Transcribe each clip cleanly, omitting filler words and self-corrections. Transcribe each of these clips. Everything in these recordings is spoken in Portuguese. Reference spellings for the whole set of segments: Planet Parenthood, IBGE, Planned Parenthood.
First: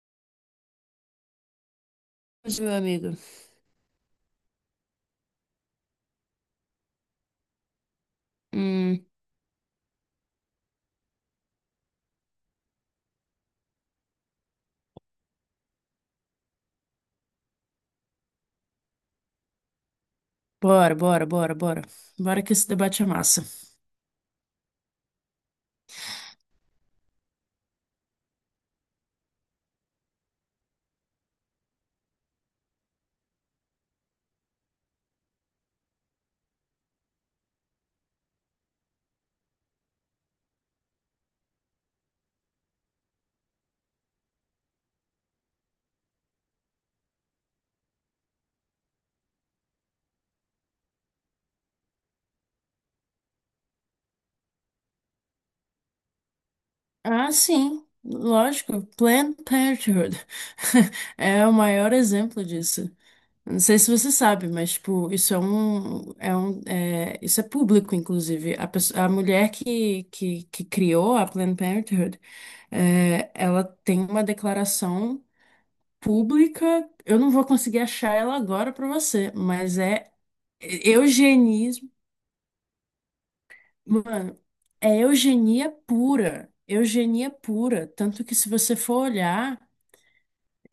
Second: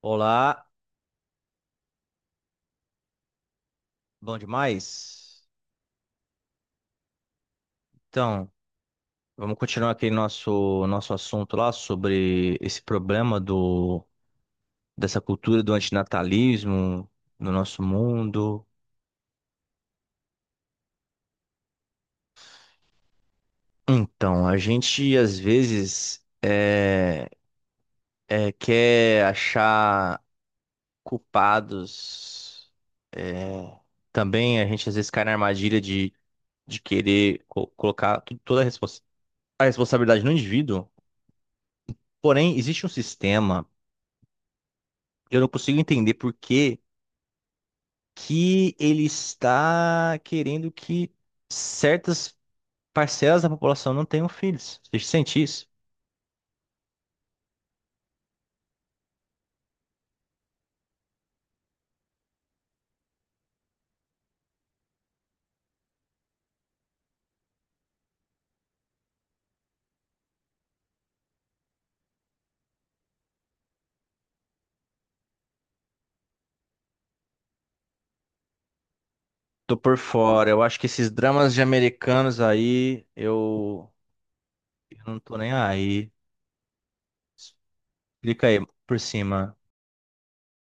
Olá, Mas, meu amigo, bom demais? Então, hum, vamos continuar aqui nosso assunto lá sobre esse problema dessa cultura do antinatalismo no nosso mundo. bora, bora, bora, bora. Bora que esse debate é massa. Então, a gente às vezes quer achar culpados. é, Também a gente às vezes cai na armadilha de querer colocar toda a responsabilidade no indivíduo. Porém, existe um sistema, eu não consigo entender por que ele está querendo que certas parcelas da população não tenham filhos. Você sente isso? Ah, sim, lógico, Planned Parenthood é o maior exemplo disso. Não sei se você sabe, mas, tipo, isso é público, inclusive. A mulher que criou a Planned Parenthood, ela tem uma declaração pública. Eu não vou conseguir achar ela agora para você, Tô mas por é fora. Eu acho que esses dramas de eugenismo. americanos aí, Mano, é eu não tô nem eugenia aí. pura. Eugenia pura. Tanto que Clica se aí você por for cima. olhar,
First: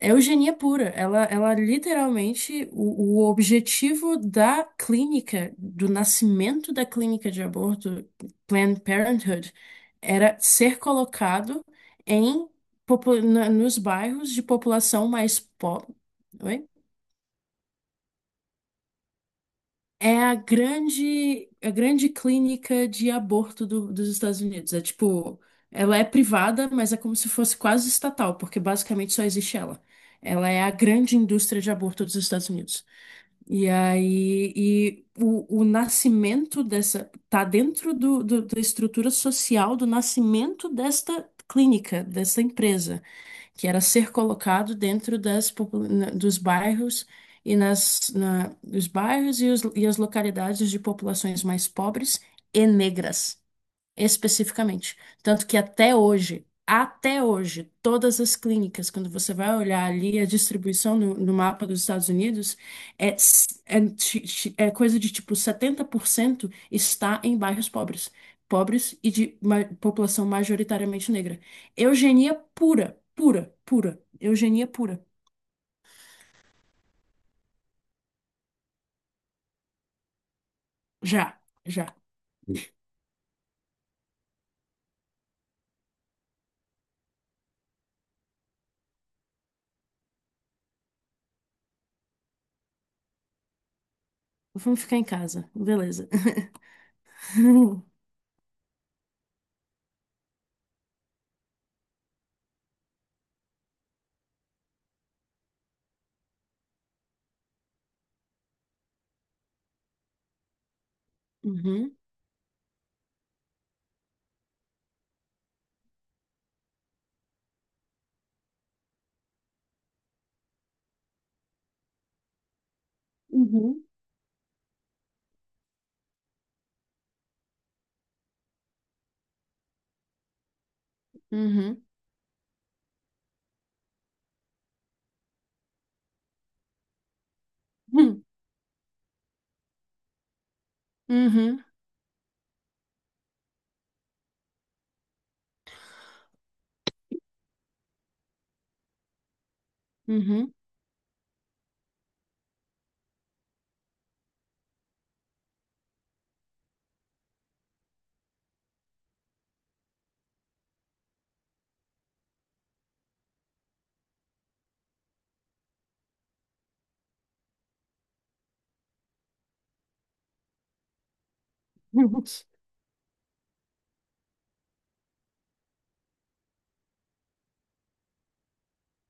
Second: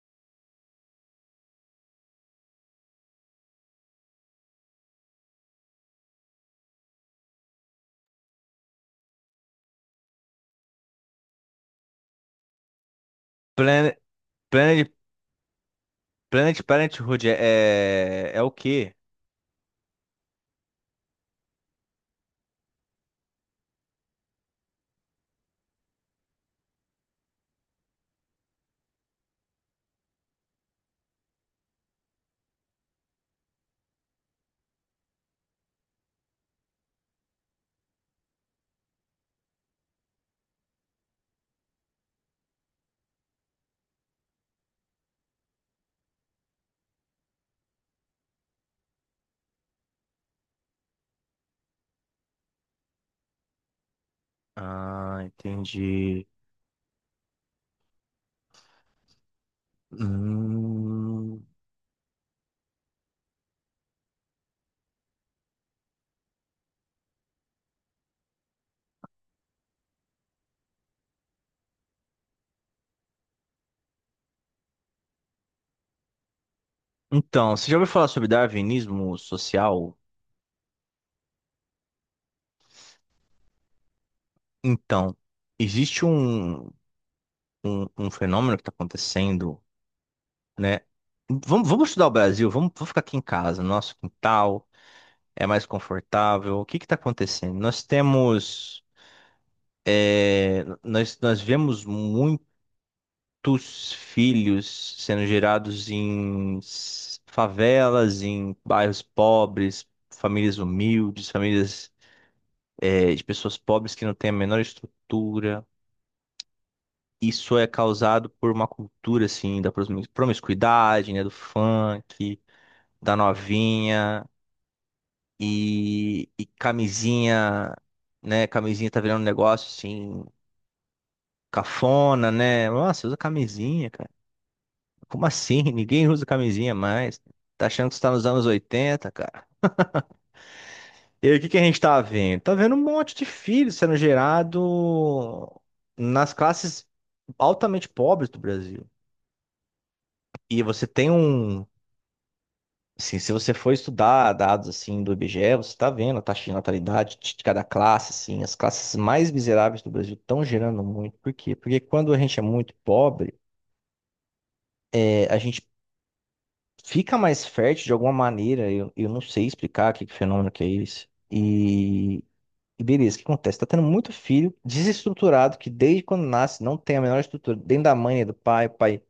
é eugenia pura. Ela literalmente, o objetivo da clínica, do nascimento da clínica de aborto, Planned Parenthood, era ser colocado em, nos Planet, bairros de Planet, população mais pobre. Planet Parenthood é o quê? É a grande clínica de aborto dos Estados Unidos. É tipo, ela é privada, mas é como se fosse quase estatal, porque basicamente só existe ela. Ela é a grande indústria de aborto dos Estados Unidos. E aí, e o nascimento dessa, tá dentro da estrutura social do nascimento desta clínica, dessa empresa que era ser colocado dentro dos bairros e nas, na, os bairros e, os, e as localidades de populações mais pobres e negras especificamente. Ah, Tanto que entendi. Até hoje, todas as clínicas, quando você vai olhar ali a distribuição no Hum. mapa dos Estados Unidos, é coisa de tipo 70% está em bairros pobres. Pobres e de população majoritariamente negra. Eugenia pura, pura, pura. Eugenia pura. Então, você já ouviu falar sobre darwinismo social? Já, já. Então, existe um fenômeno que está acontecendo, né? Vamos estudar o Brasil, vamos ficar aqui em casa, nosso quintal Vamos ficar em é casa, mais beleza. confortável. O que está acontecendo? Nós temos, é, nós vemos muitos filhos sendo gerados em favelas, em bairros pobres, famílias humildes, Uhum, de pessoas pobres que não têm a menor estrutura. Isso é causado por uma cultura assim da promiscuidade, né, do funk da uhum, novinha e camisinha, né? Camisinha tá virando um negócio assim, uhum, cafona, né? Nossa, usa camisinha, cara. Como assim? Ninguém usa camisinha mais. Tá achando que você tá uhum, nos anos 80, cara? E aí, o que que a uhum, gente tá vendo? Tá vendo um monte de filhos sendo gerado nas classes altamente pobres do Brasil. uhum. E você tem um. Assim, se você for estudar dados assim do IBGE, você está vendo a taxa de natalidade de cada classe, assim, as classes mais miseráveis do Brasil estão gerando muito. Por quê? Porque quando a gente é muito pobre, a gente fica mais fértil de alguma maneira. Eu não sei explicar que fenômeno que é esse. E beleza, o que acontece? Está tendo muito filho desestruturado que desde quando nasce não tem a menor estrutura dentro da mãe, do pai, o pai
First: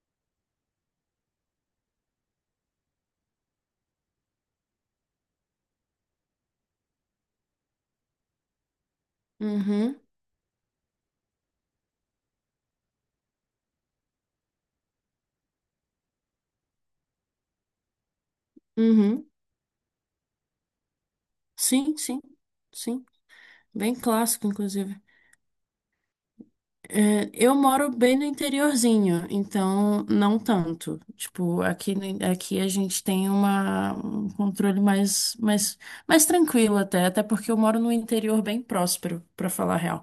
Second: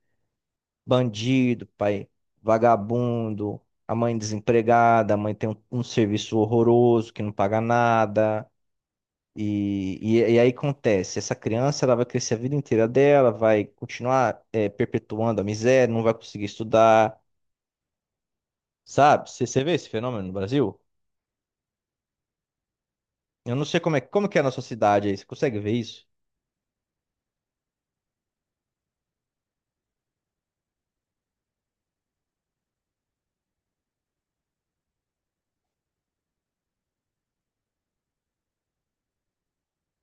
bandido, pai vagabundo, a mãe desempregada, a mãe tem um serviço horroroso que não paga nada. Uhum, E aí acontece, essa criança ela vai crescer a vida inteira dela, vai continuar perpetuando a miséria, não vai conseguir estudar, sabe? uhum. Você vê esse fenômeno no Brasil? Sim, sim, sim. Eu não sei Bem como é, como que é clássico, na sua inclusive. cidade aí, você consegue ver isso? É, eu moro bem no interiorzinho, então não tanto. Tipo, aqui, aqui a gente tem um controle mais tranquilo até porque eu moro num interior bem próspero, pra falar a real.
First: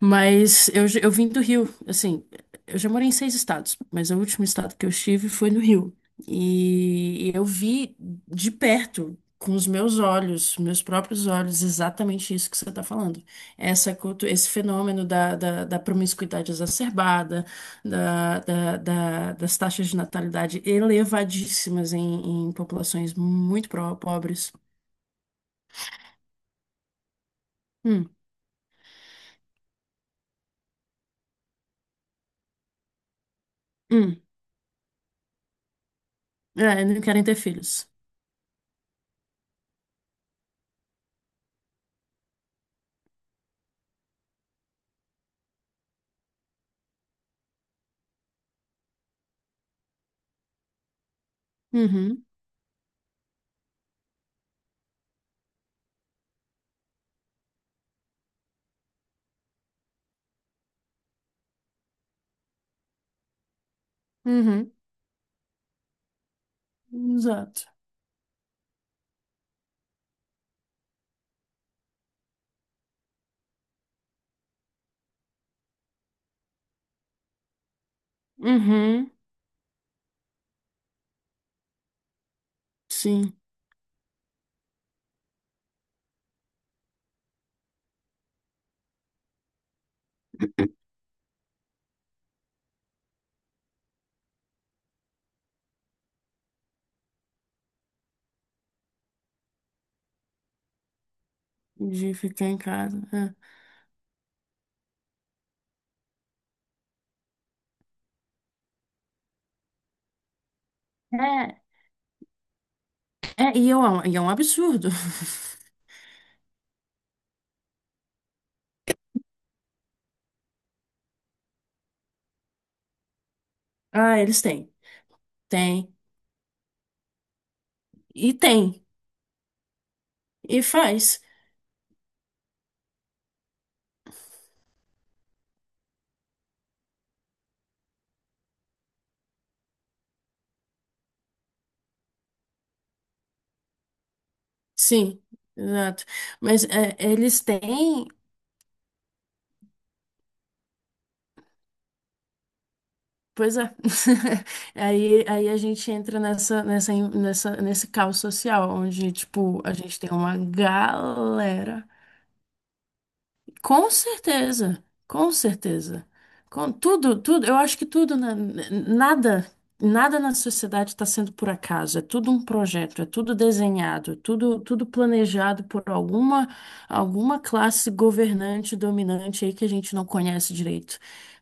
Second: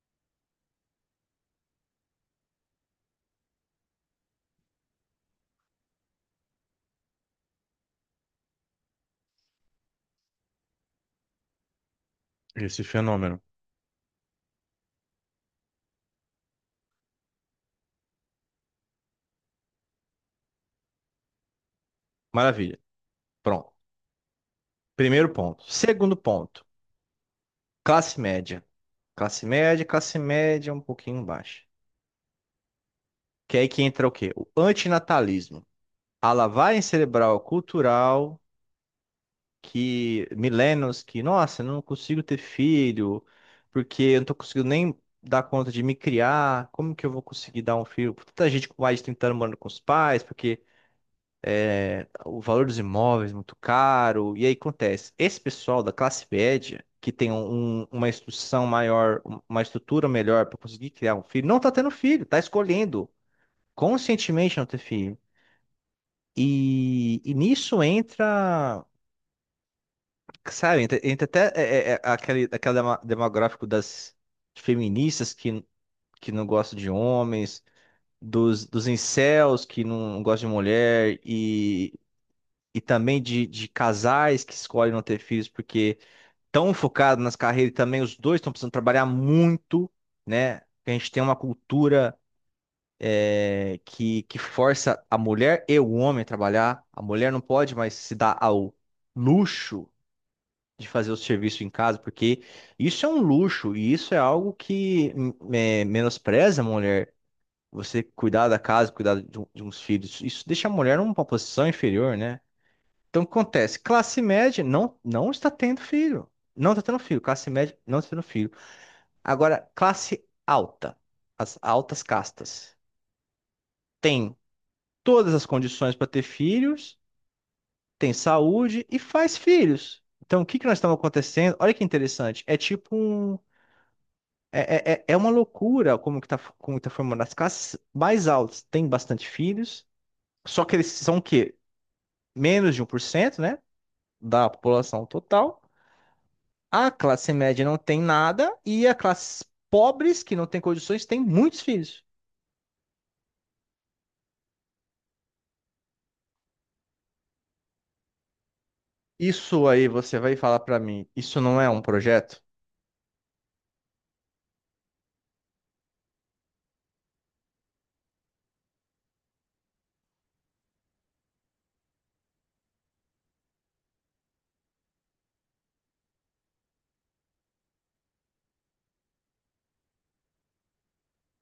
Mas eu vim do Rio, assim, eu já morei em seis estados, mas o último estado que eu estive foi no Rio. E eu vi de perto, com os meus olhos, meus próprios olhos, exatamente isso que você Esse está falando. fenômeno. Essa, cultu- esse fenômeno da promiscuidade exacerbada, das taxas de natalidade elevadíssimas em Maravilha. populações muito Pronto. Pobres. Primeiro ponto. Segundo ponto, Hum, classe média. Classe média, classe média um pouquinho baixa. Que é aí que entra o hum. quê? O antinatalismo. A lavagem É, não querem ter cerebral filhos. cultural que milênios que, nossa, eu não consigo ter filho, porque eu não tô conseguindo nem dar conta de me criar. Como que eu vou conseguir dar um filho? Tanta gente com mais de 30 anos morando com os pais, porque Uhum, o valor dos imóveis é muito caro. E aí acontece, esse pessoal da classe média que tem uma instrução maior, uma estrutura melhor para conseguir criar um filho, não tá tendo filho, tá escolhendo conscientemente não uhum. ter filho. Exato. Nisso entra, sabe, entra até aquele demográfico das feministas que não gostam de homens, dos Uhum, incels que não gostam de mulher, e também sim. De casais que escolhem não ter filhos porque estão focados nas carreiras e também os dois estão precisando trabalhar muito, né? A gente tem uma cultura. Que força a mulher e o homem a trabalhar. A mulher não pode mais se dar ao luxo de fazer o serviço em casa, De porque ficar em isso é um casa. luxo e isso é algo que menospreza a mulher. Você cuidar da casa, cuidar de uns filhos, isso deixa a mulher numa É, é, posição inferior, né? Então, o que é, acontece? E é Classe um média absurdo. Não está tendo filho. Não está tendo filho. Classe média não está tendo filho. Agora, classe alta, as altas castas, Ah, tem eles têm. todas as Tem. condições para ter filhos, tem E tem. saúde e faz filhos. Então, o que E que nós estamos faz. acontecendo? Olha que interessante. É tipo um. É uma loucura como que tá formando. As classes mais altas têm bastante filhos, só que eles são o quê? Menos de um por cento, né? Da população Sim, total. exato. Mas A é, classe eles média não tem têm, nada e a classe pobres, que não tem condições, tem muitos filhos. pois é. Aí, a gente entra nesse caos social, onde, tipo, Isso a aí gente tem você vai uma falar para mim, isso não é um galera. projeto? Com certeza, com certeza. Com tudo, tudo, eu acho que tudo, nada, nada na sociedade está sendo por acaso, é tudo um projeto, é tudo desenhado, é tudo planejado por alguma classe governante, dominante aí que a gente não conhece direito.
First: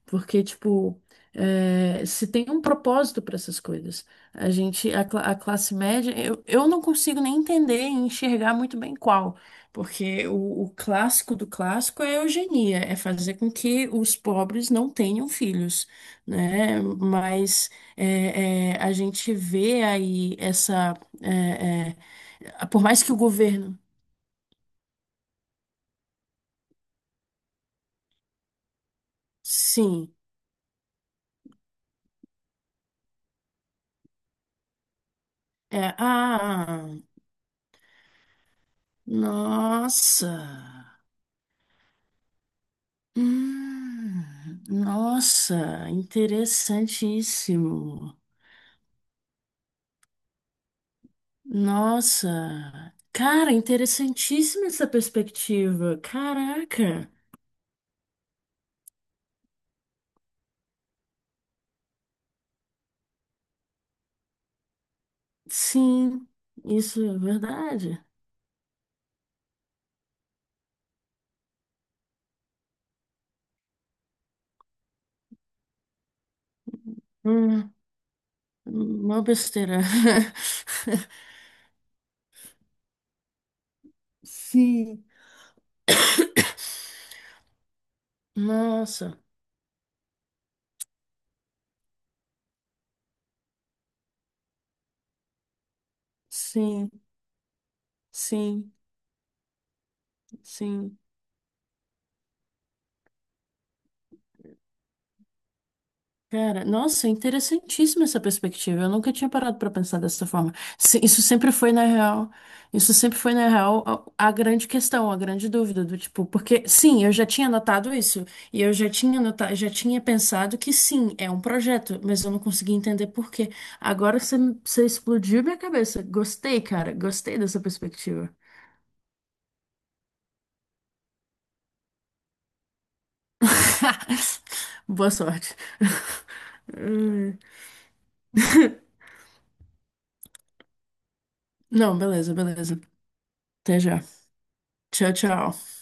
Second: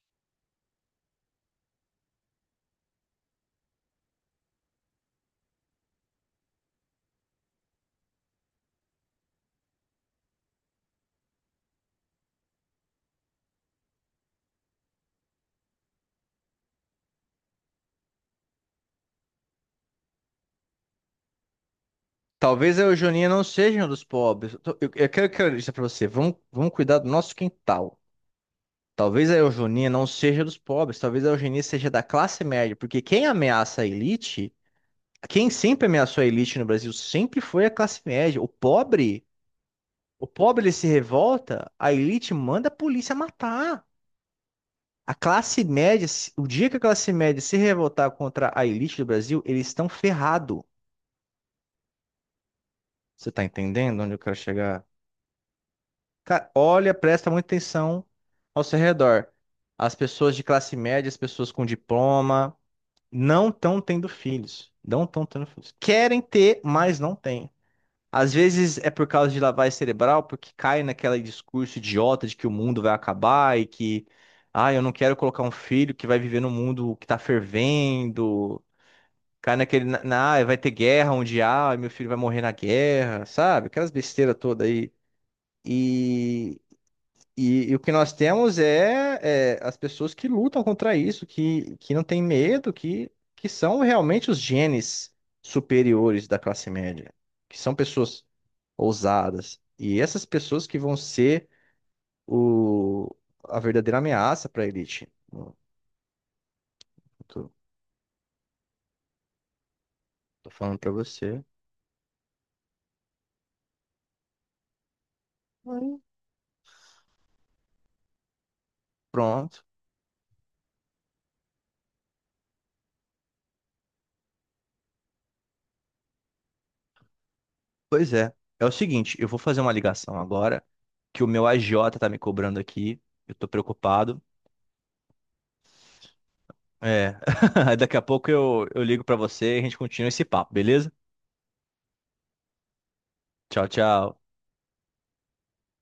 Porque, tipo, se tem um propósito para essas coisas. A classe média, eu não consigo nem entender e enxergar muito bem qual. Porque o clássico do clássico é a eugenia, é fazer com que os pobres não tenham filhos, né? Mas a gente vê aí é, é, Talvez a por mais que o Eugeninha não governo, seja um dos pobres. Eu quero, quero dizer pra você, vamos cuidar do nosso quintal. Talvez a Eugeninha não sim, seja dos pobres, talvez a Eugenia seja da classe média, porque quem ameaça a elite, quem sempre ameaçou a elite no Brasil, ah, sempre foi a classe média. O nossa, pobre ele se revolta, a elite manda a polícia matar. hum, A classe nossa, média, o dia que a classe média se revoltar interessantíssimo, contra a elite do Brasil, eles estão ferrados. nossa, Você tá cara, entendendo onde eu quero interessantíssima chegar? essa perspectiva, Cara, olha, caraca. presta muita atenção ao seu redor. As pessoas de classe média, as pessoas com diploma, não estão tendo filhos. Não estão tendo filhos. Querem Sim, ter, mas isso não é têm. verdade. Às vezes é por causa de lavagem cerebral, porque cai naquele discurso idiota de que o mundo vai acabar e que, ah, eu não quero colocar um filho que vai viver num mundo que tá Hum, fervendo. uma Cai besteira. Ah, vai ter guerra um dia, ah, meu filho vai morrer na guerra, sabe? Aquelas besteiras todas aí. Sim. E e o que nós temos Nossa, é as pessoas que lutam contra isso, que não têm medo, que são realmente os genes superiores da classe sim, média, que são pessoas sim, ousadas. E essas pessoas que vão sim. ser o, a verdadeira ameaça para a elite. Eu Cara, nossa, tô, interessantíssima essa perspectiva. Eu nunca tinha parado pra pensar dessa forma. falando para Isso você. sempre foi, na real, isso sempre foi, na real, a grande questão, a grande dúvida do Aí, tipo, porque sim, eu já tinha notado isso, e eu já tinha notado, pronto. já tinha pensado que sim, é um projeto, mas eu não conseguia entender por quê. Agora você explodiu minha cabeça. Gostei, cara, gostei dessa Pois é. perspectiva. É o seguinte, eu vou fazer uma ligação agora, que o meu agiota tá me cobrando aqui, eu tô preocupado. Boa sorte. É. Daqui a pouco eu ligo pra você e a gente continua esse papo, beleza? Não, beleza, beleza. Tchau, Até já. tchau. Tchau, tchau.